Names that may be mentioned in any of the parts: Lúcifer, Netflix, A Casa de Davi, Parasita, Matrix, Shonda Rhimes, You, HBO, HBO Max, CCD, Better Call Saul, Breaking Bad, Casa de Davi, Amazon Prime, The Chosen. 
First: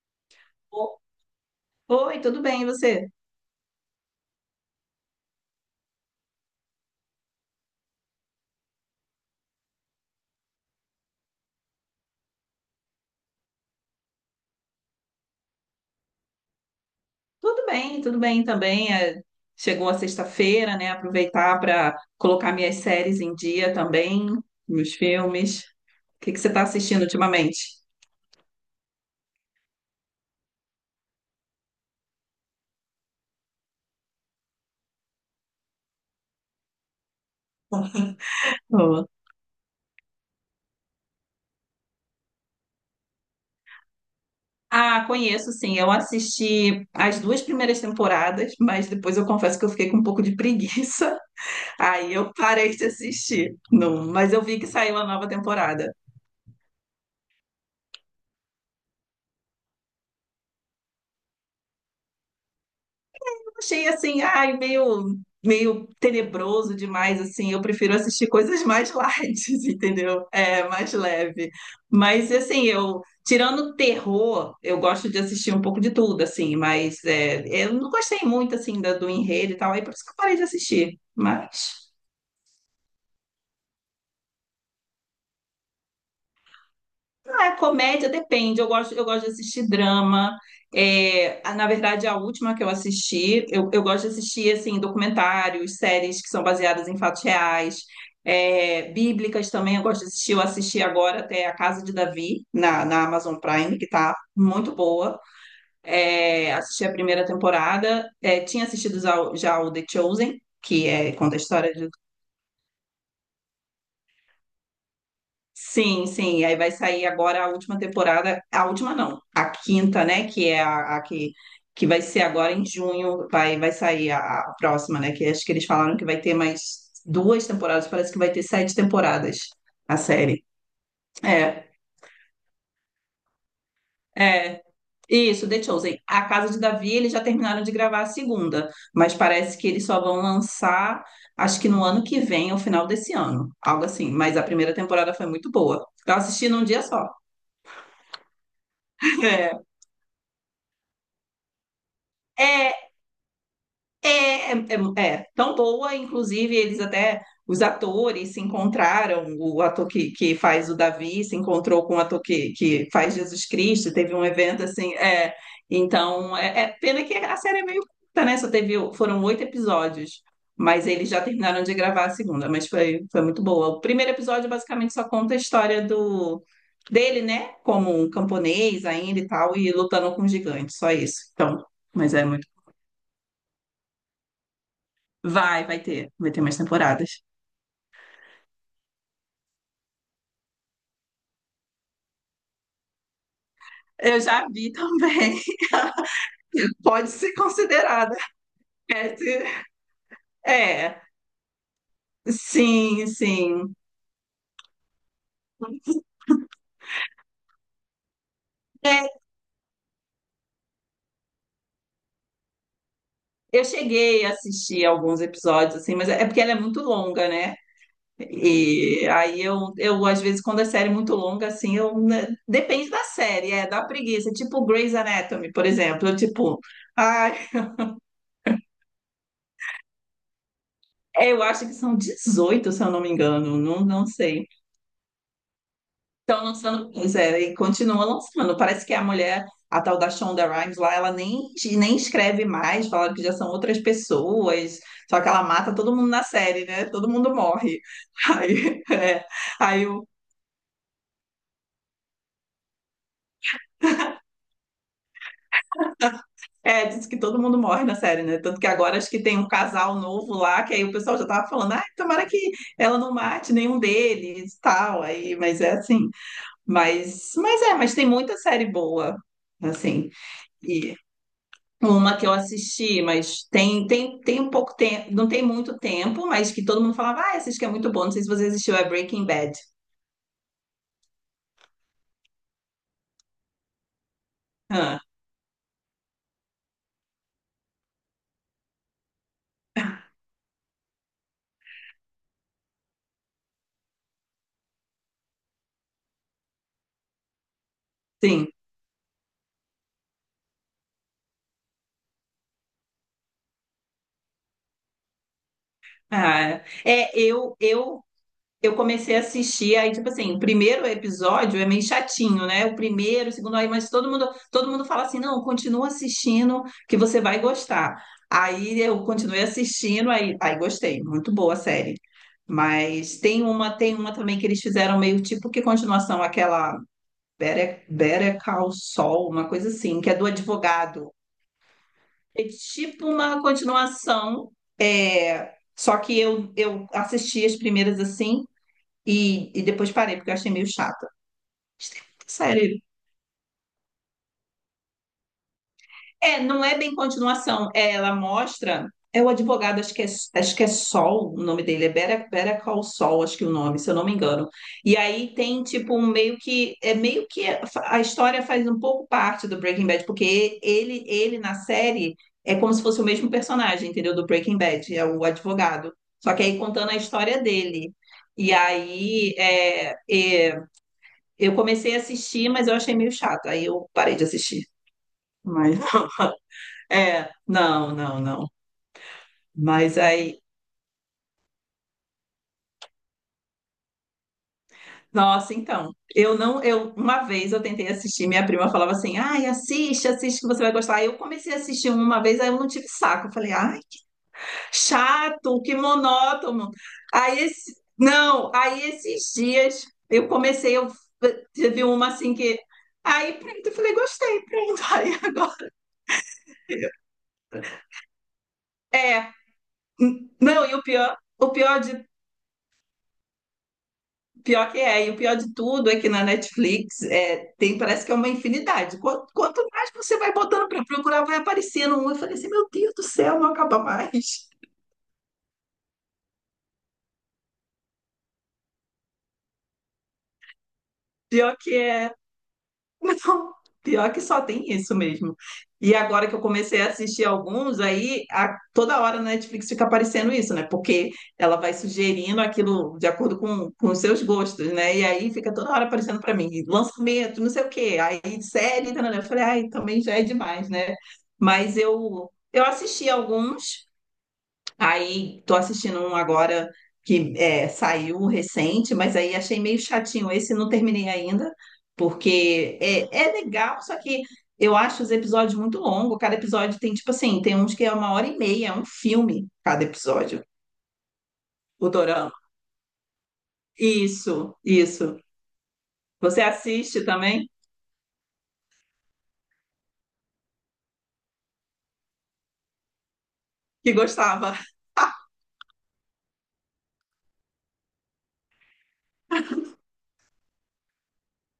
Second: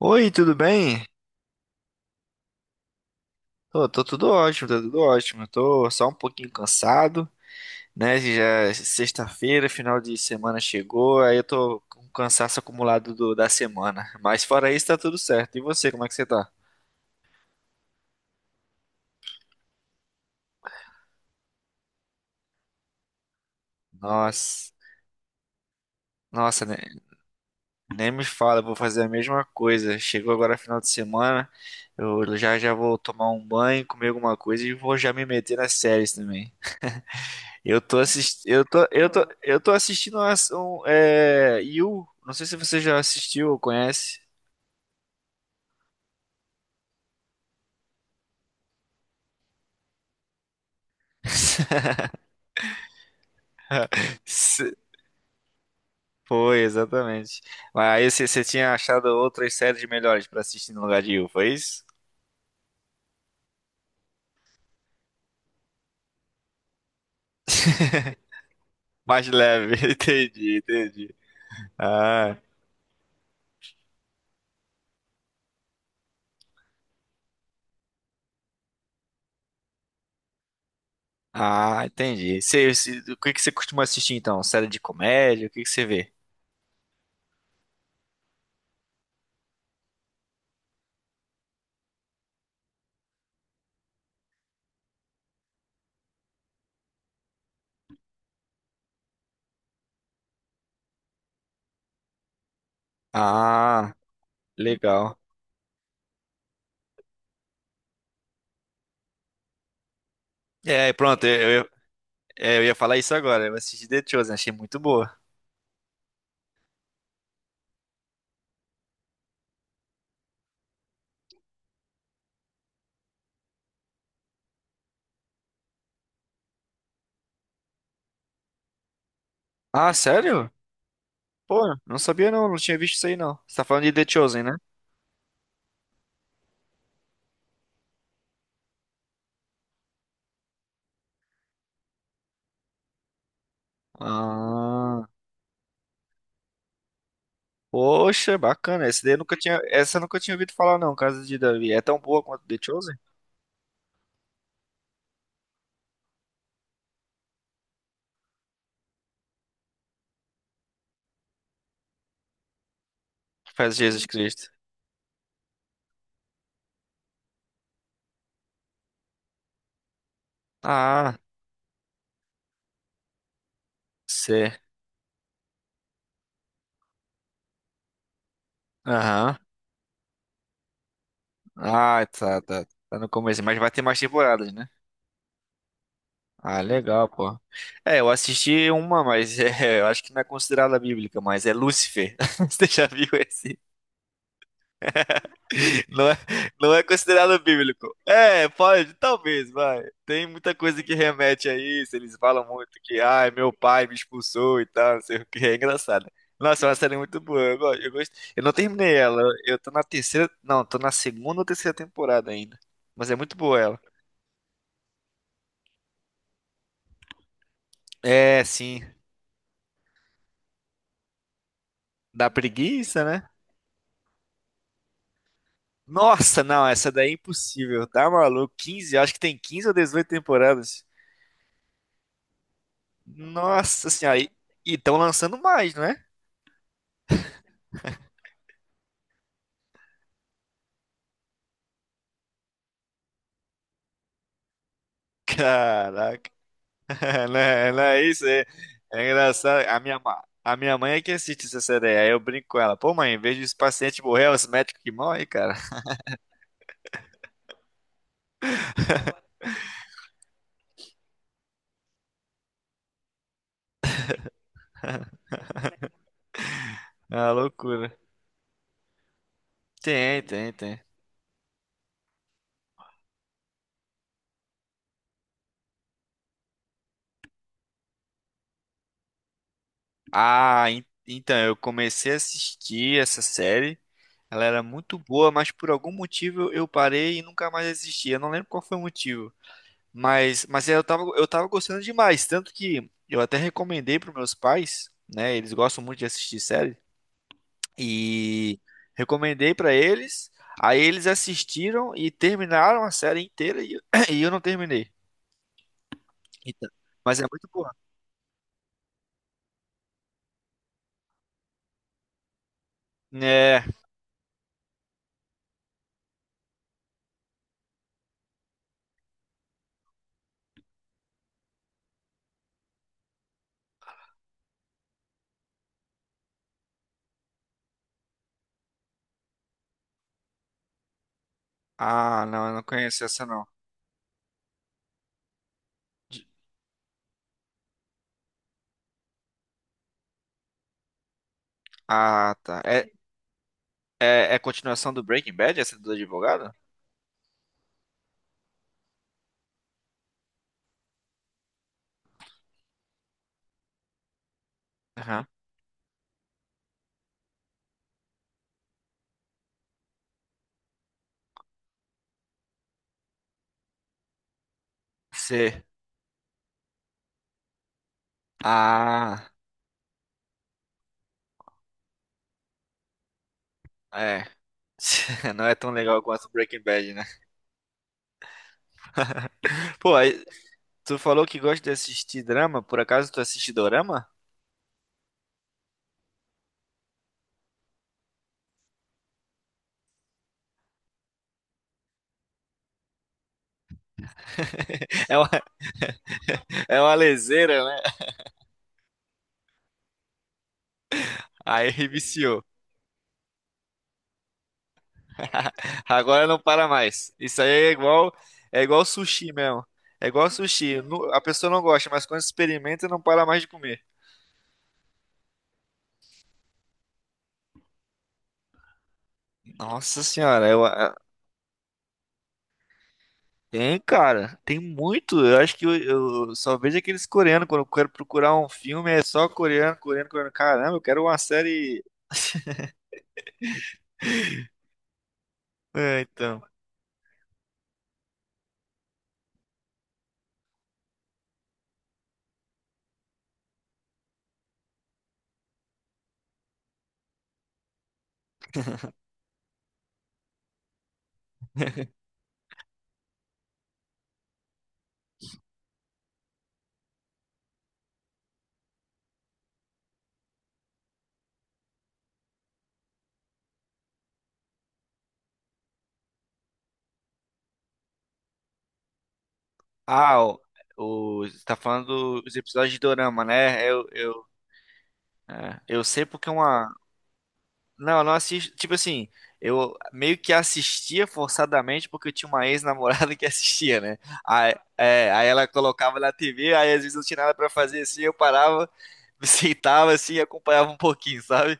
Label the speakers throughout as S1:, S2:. S1: Oi, tudo
S2: O-
S1: bem?
S2: Oi, tudo bem, e você?
S1: Tô tudo ótimo, tá tudo ótimo. Eu tô só um pouquinho cansado, né? Já é sexta-feira, final de semana chegou, aí eu tô com um cansaço acumulado da semana. Mas fora isso, tá tudo certo. E você, como é que você tá?
S2: Tudo bem também. Chegou a sexta-feira, né? Aproveitar para colocar minhas séries em dia também,
S1: Nossa,
S2: meus filmes. O que que você está
S1: nossa, né?
S2: assistindo ultimamente?
S1: Nem me fala, eu vou fazer a mesma coisa. Chegou agora final de semana, eu já vou tomar um banho, comer alguma coisa e vou já me meter nas séries também. Eu tô assistindo, eu tô,
S2: Oh.
S1: eu tô, eu tô assistindo You. Não sei se você já assistiu ou conhece.
S2: Ah, conheço sim. Eu assisti as duas primeiras temporadas, mas depois eu confesso que eu fiquei com um pouco de preguiça. Aí eu parei de assistir. Não, mas eu vi que
S1: Se-
S2: saiu a nova temporada.
S1: Foi, exatamente. Mas aí você tinha achado outras séries melhores pra assistir no lugar de You, foi isso?
S2: Achei assim, ai, meio tenebroso demais, assim. Eu prefiro assistir coisas mais
S1: Mais
S2: light,
S1: leve,
S2: entendeu?
S1: entendi,
S2: É, mais
S1: entendi.
S2: leve. Mas
S1: Ah,
S2: assim, eu tirando terror, eu gosto de assistir um pouco de tudo, assim, mas eu não gostei muito assim do enredo e tal, aí por isso que eu parei de assistir.
S1: ah,
S2: Mas
S1: entendi. O que que você costuma assistir então? Série de comédia? O que que você vê?
S2: Ah, é comédia depende. Eu gosto de assistir drama. Na verdade, a última que eu assisti, eu gosto de assistir assim documentários, séries que são baseadas em fatos reais, bíblicas também. Eu gosto de assistir. Eu assisti agora até A Casa de Davi na Amazon Prime, que
S1: Ah,
S2: tá muito
S1: legal.
S2: boa. Assisti a primeira temporada. Tinha assistido já, já o The Chosen, que
S1: É,
S2: é
S1: pronto,
S2: conta a
S1: eu, eu,
S2: história de
S1: é, eu ia falar isso agora. Eu assisti The Chosen, achei muito boa.
S2: Sim, sim. Aí vai sair agora a última temporada, a última não, a quinta, né? Que é a que vai ser agora em junho, vai sair a próxima, né? Que acho que eles falaram que vai ter mais duas temporadas, parece que vai ter sete temporadas
S1: Ah,
S2: a série.
S1: sério?
S2: É,
S1: Pô, não sabia não, não tinha visto isso aí não. Você tá falando de The Chosen, né?
S2: é. Isso, The Chosen. A Casa de Davi, eles já terminaram de gravar a segunda, mas parece que eles só vão lançar, acho que no ano que vem, ao final desse ano, algo assim. Mas a primeira
S1: Ah,
S2: temporada foi muito boa. Eu assisti num dia só.
S1: poxa, bacana. Essa daí eu nunca tinha ouvido falar não, Casa de Davi. É tão boa quanto The
S2: É. É,
S1: Chosen?
S2: É, é, é. tão boa, inclusive eles até, os atores se encontraram, o ator que faz o Davi se encontrou com o ator que faz Jesus
S1: Faz
S2: Cristo,
S1: Jesus
S2: teve um
S1: Cristo.
S2: evento assim. Então pena que a série é meio curta, né, só teve, foram oito episódios, mas eles
S1: Ah,
S2: já terminaram de gravar a segunda, mas foi muito boa. O primeiro episódio
S1: cê.
S2: basicamente só conta a história dele, né, como um camponês ainda e
S1: Aham.
S2: tal, e lutando com gigantes, só isso, então,
S1: Ah,
S2: mas é
S1: tá,
S2: muito
S1: tá. Tá no começo, mas vai ter mais temporadas, né?
S2: Vai ter. Vai ter mais
S1: Ah, legal,
S2: temporadas.
S1: pô. É, eu assisti uma, mas é, eu acho que não é considerada bíblica, mas é Lúcifer. Você já viu esse?
S2: Eu já vi também.
S1: Não é, não é
S2: Pode ser
S1: considerado bíblico.
S2: considerada.
S1: É, pode,
S2: É, se-
S1: talvez, vai. Tem muita coisa que
S2: é.
S1: remete a isso. Eles falam muito que,
S2: Sim,
S1: ai, meu
S2: sim.
S1: pai me expulsou e tal, não sei o que. É engraçado. Nossa, é uma série muito boa. Eu gosto. Eu não terminei
S2: É,
S1: ela. Eu tô na terceira. Não, tô na segunda ou terceira temporada ainda. Mas é muito boa
S2: eu
S1: ela.
S2: cheguei a assistir alguns episódios, assim, mas é porque ela é muito longa, né?
S1: É, sim.
S2: E aí eu às vezes, quando a série é muito longa, assim, eu. né?
S1: Dá
S2: Depende da
S1: preguiça, né?
S2: série, da preguiça. Tipo Grey's Anatomy, por exemplo. Eu,
S1: Nossa,
S2: tipo,
S1: não, essa daí é
S2: ai,
S1: impossível. Tá maluco? 15, acho que tem 15 ou 18 temporadas.
S2: eu acho que são 18, se eu não me engano. Não,
S1: Nossa
S2: não
S1: senhora. E
S2: sei.
S1: estão lançando mais, não é?
S2: Estão lançando, pois é, e continua lançando. Parece que a mulher, a tal da Shonda Rhimes lá, ela nem escreve mais, falaram que já são outras pessoas, só que ela mata todo mundo na
S1: Caraca,
S2: série, né? Todo mundo
S1: não é,
S2: morre.
S1: não é isso? É,
S2: Aí,
S1: é
S2: é,
S1: engraçado. A
S2: aí
S1: minha,
S2: o-
S1: ma- a minha mãe é que assiste CCD, aí eu brinco com ela. Pô, mãe, em vez dos pacientes morrer, é os médicos que morrem, cara.
S2: é, diz que todo mundo morre na série, né? Tanto que agora acho que tem um casal novo lá, que aí o pessoal já tava falando, ah, tomara que ela não mate nenhum deles, tal, aí, mas é assim.
S1: É uma
S2: Mas
S1: loucura.
S2: tem muita série boa, assim.
S1: Tem.
S2: Uma que eu assisti, mas tem um pouco tempo, não tem muito tempo, mas que todo mundo falava, ah, essa que é muito bom, não sei se você assistiu, é Breaking Bad.
S1: Ah, então, eu comecei a assistir essa série. Ela era muito
S2: Ah,
S1: boa, mas por algum motivo eu parei e nunca mais assisti. Eu não lembro qual foi o motivo. Mas eu tava gostando demais. Tanto que eu até recomendei para meus pais, né? Eles gostam muito de assistir série.
S2: sim.
S1: E recomendei pra eles. Aí eles assistiram e terminaram a série inteira e, e eu não terminei.
S2: Ah,
S1: Então, mas é muito
S2: eu,
S1: boa.
S2: eu, eu comecei a assistir, aí, tipo assim, o primeiro episódio é meio chatinho, né? O primeiro, o segundo,
S1: É.
S2: aí, mas todo mundo fala assim, não, continua assistindo que você vai gostar. Aí eu continuei assistindo, aí gostei, muito boa a série. Mas tem uma também que eles fizeram meio tipo que continuação, aquela Better Call Saul, uma coisa assim, que é do advogado.
S1: Ah,
S2: É
S1: não, eu não conheço
S2: tipo
S1: essa
S2: uma
S1: não.
S2: continuação, só que
S1: De-
S2: eu assisti as primeiras assim e depois parei, porque eu achei meio chata.
S1: Ah, tá.
S2: Sério,
S1: É, é continuação do Breaking Bad, essa do advogado?
S2: Não é bem continuação. É, ela mostra. É o advogado, acho que é Sol, o nome dele é Better Call Sol, acho que é o nome, se eu não me engano. E
S1: Aham.
S2: aí tem tipo um meio que é meio que a história faz um pouco parte do Breaking Bad, porque ele na série é como se fosse o mesmo personagem, entendeu? Do Breaking Bad, é o
S1: C.
S2: advogado. Só que aí contando a história dele. E
S1: Ah,
S2: aí é, eu comecei a assistir, mas eu achei meio chato. Aí eu parei de
S1: é.
S2: assistir.
S1: Não é tão
S2: Mas
S1: legal quanto Breaking Bad, né?
S2: não, não, não.
S1: Pô,
S2: Mas
S1: aí,
S2: aí,
S1: tu falou que gosta de assistir drama, por acaso tu assiste dorama?
S2: nossa, então, eu não, eu uma vez eu tentei assistir, minha prima falava assim: "Ai, assiste, assiste que você vai gostar". Aí eu comecei a assistir uma vez, aí eu não tive saco. Eu falei: "Ai,
S1: É uma,
S2: chato, que monótono".
S1: é uma
S2: Aí
S1: leseira,
S2: esse,
S1: né?
S2: não, aí esses dias eu comecei, eu teve
S1: Aí
S2: uma assim
S1: viciou.
S2: que aí pronto, eu falei: "Gostei, pronto". Aí agora,
S1: Agora não para mais. Isso aí é igual
S2: é,
S1: sushi mesmo. É igual
S2: não, e
S1: sushi. A pessoa
S2: o
S1: não
S2: pior
S1: gosta,
S2: de
S1: mas quando experimenta, não para mais de comer.
S2: Pior que é, e o pior de tudo é que na Netflix tem, parece que é uma infinidade. Quanto mais
S1: Nossa
S2: você vai
S1: senhora,
S2: botando para procurar, vai aparecendo um. Eu falei assim, meu Deus do céu, não acaba
S1: tem, cara,
S2: mais.
S1: tem muito. Eu acho que eu só vejo aqueles coreanos. Quando eu quero procurar um filme, é só coreano. Caramba, eu quero uma
S2: Pior que
S1: série.
S2: é Então, pior que só tem isso mesmo. E
S1: É,
S2: agora que eu
S1: então.
S2: comecei a assistir alguns, aí toda hora na Netflix fica aparecendo isso, né? Porque ela vai sugerindo aquilo de acordo com os seus gostos, né? E aí fica toda hora aparecendo pra mim, lançamento, não sei o quê. Aí série, tá, né? Eu falei, ai, também já é demais, né? Mas eu assisti alguns. Aí tô assistindo um agora que saiu recente, mas aí achei meio chatinho esse, não terminei ainda, porque é legal, só que eu acho os episódios muito longos. Cada episódio tem, tipo assim, tem uns que é uma hora e meia, é um filme cada
S1: Ah,
S2: episódio,
S1: você tá
S2: o
S1: falando
S2: Dorama.
S1: dos episódios de Dorama, né? Eu, eu,
S2: Isso, isso.
S1: é, eu sei porque
S2: Você
S1: uma.
S2: assiste também?
S1: Não, eu não assisto. Tipo assim, eu meio que assistia forçadamente porque eu tinha uma ex-namorada que assistia,
S2: Que
S1: né? Aí,
S2: gostava.
S1: é, aí ela colocava na TV, aí às vezes eu não tinha nada pra fazer assim, eu parava, me sentava assim e acompanhava um pouquinho, sabe?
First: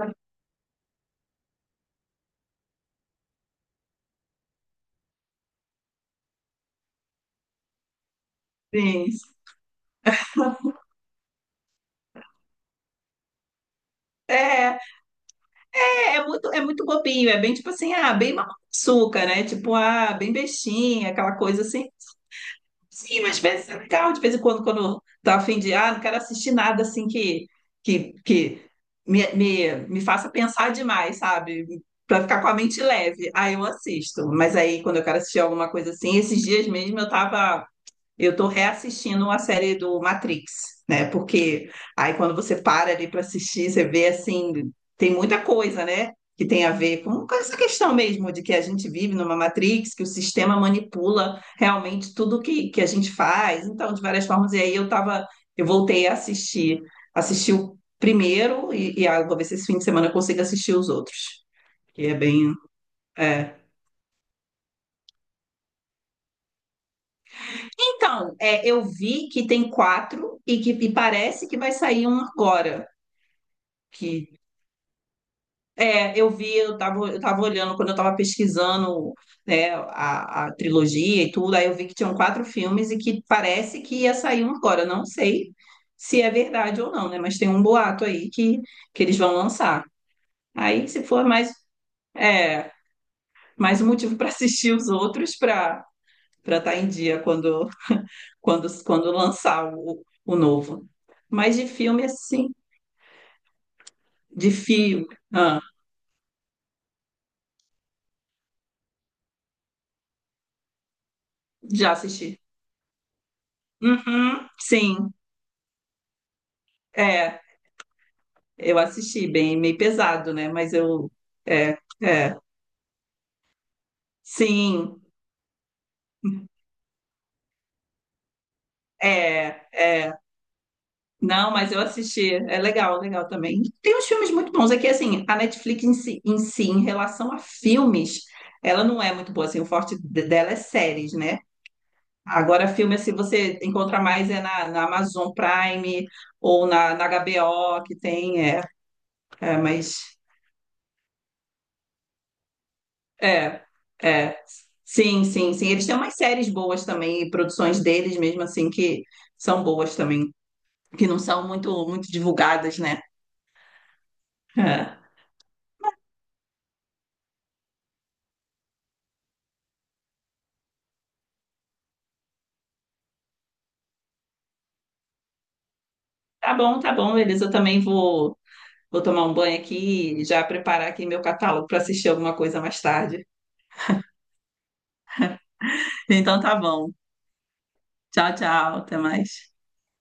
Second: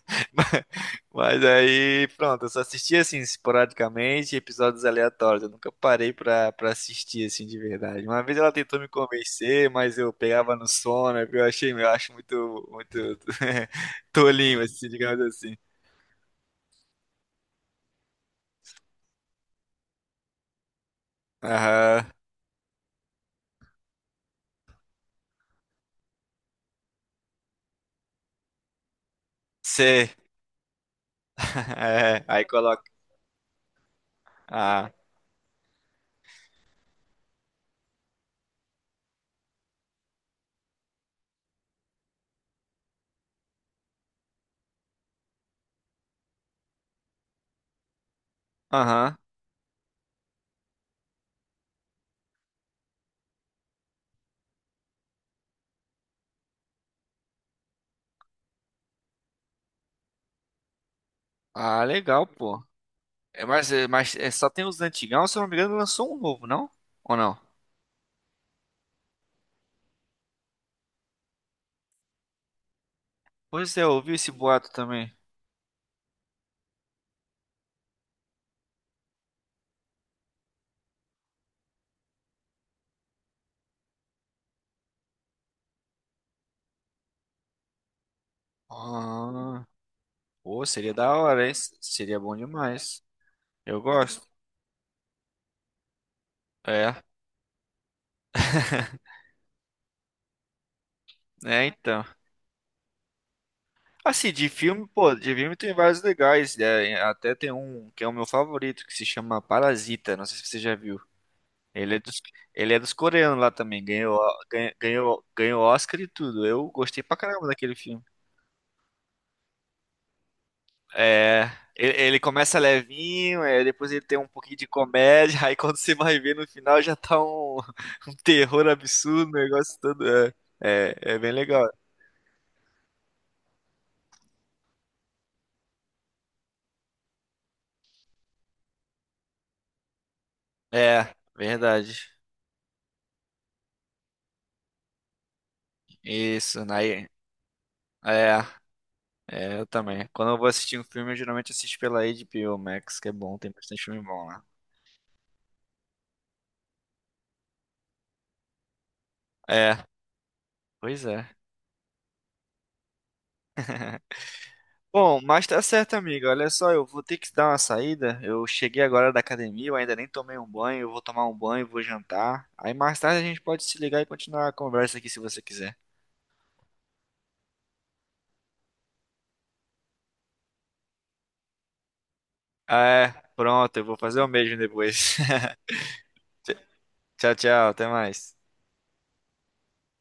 S1: Mas, mas aí, pronto, eu só assistia assim, esporadicamente, episódios aleatórios. Eu nunca parei pra assistir assim de verdade. Uma vez ela tentou me
S2: Sim.
S1: convencer, mas eu pegava no sono, eu acho muito tolinho,
S2: É,
S1: assim, digamos assim.
S2: é muito bobinho, é bem tipo assim, ah, bem mamão com açúcar, né? Tipo, ah, bem bestinha, aquela coisa assim.
S1: Aham.
S2: Sim, mas parece ser legal de vez em quando, quando tá a fim de, ah, não quero assistir nada assim que me
S1: Sei.
S2: faça pensar demais, sabe? Pra
S1: É,
S2: ficar
S1: aí
S2: com a mente
S1: coloca.
S2: leve. Aí eu assisto. Mas aí,
S1: Ah,
S2: quando eu quero assistir alguma coisa assim, esses dias mesmo eu tava. Eu estou reassistindo uma série do Matrix, né? Porque aí quando você para ali para assistir, você vê assim, tem muita coisa, né? Que tem a ver com essa questão mesmo de que a gente vive
S1: aham.
S2: numa Matrix, que o sistema manipula realmente tudo que a gente faz, então, de várias formas, e aí eu voltei a assistir, assisti o primeiro, e ah, vou ver se esse fim de semana eu consigo assistir os outros,
S1: Ah,
S2: que é
S1: legal,
S2: bem.
S1: pô. É,
S2: é,
S1: mas é, só tem os antigão, se eu não me engano, lançou um novo, não? Ou não?
S2: Então, eu vi que tem quatro e parece que vai sair um agora.
S1: Pois é, eu ouvi esse
S2: Que
S1: boato também.
S2: é, eu vi, eu tava olhando quando eu tava pesquisando, né, a trilogia e tudo, aí eu vi que tinham quatro filmes e que parece que ia sair um agora. Eu não sei se é verdade ou não, né? Mas tem um boato aí que eles vão
S1: Ah,
S2: lançar.
S1: pô,
S2: Aí,
S1: seria
S2: se
S1: da
S2: for
S1: hora, hein?
S2: mais,
S1: Seria bom
S2: é,
S1: demais. Eu
S2: mais um motivo
S1: gosto.
S2: para assistir os outros para estar em
S1: É,
S2: dia quando lançar o novo. Mas
S1: é
S2: de
S1: então.
S2: filme, assim,
S1: Assim, de
S2: de
S1: filme,
S2: filme,
S1: pô, de filme
S2: ah,
S1: tem vários legais, né? Até tem um que é o meu favorito, que se chama Parasita. Não sei se você já viu.
S2: já
S1: Ele é dos,
S2: assisti.
S1: ele é dos coreanos lá também.
S2: Uhum, sim,
S1: Ganhou Oscar e tudo. Eu gostei pra
S2: é,
S1: caramba daquele filme.
S2: eu assisti, bem, meio pesado, né?
S1: É,
S2: É,
S1: ele
S2: é,
S1: começa levinho, é, depois ele tem um pouquinho de
S2: sim,
S1: comédia, aí quando você vai ver no final já tá um, um terror absurdo, um
S2: é,
S1: negócio todo.
S2: é.
S1: É, é bem
S2: Não,
S1: legal.
S2: mas eu assisti, é legal, legal também. Tem uns filmes muito bons, é que, assim, a Netflix em si, em si, em relação a filmes, ela não é muito boa, assim, o forte dela é
S1: É,
S2: séries, né?
S1: verdade.
S2: Agora, filme assim, você encontra mais é na Amazon Prime
S1: Isso,
S2: ou na
S1: naí.
S2: HBO, que
S1: É,
S2: tem,
S1: é, eu
S2: mas,
S1: também. Quando eu vou assistir um filme, eu geralmente assisto pela HBO Max, que é bom, tem
S2: é,
S1: bastante filme bom
S2: é,
S1: lá.
S2: sim, sim, sim. Eles têm umas séries boas também, e produções deles mesmo assim, que são
S1: É,
S2: boas também,
S1: pois
S2: que não
S1: é.
S2: são muito, muito divulgadas, né? É.
S1: Bom, mas tá certo, amigo. Olha só, eu vou ter que dar uma saída. Eu cheguei agora da academia, eu ainda nem tomei um banho. Eu vou tomar um banho, vou jantar. Aí mais tarde a gente pode se ligar e continuar a conversa aqui se você quiser.
S2: Tá bom, Elisa, eu também vou tomar um banho aqui e já preparar aqui meu catálogo para assistir alguma coisa mais
S1: Ah, é,
S2: tarde.
S1: pronto, eu vou fazer o mesmo depois.
S2: Então tá bom.
S1: Tchau, até mais.
S2: Tchau, tchau, até mais.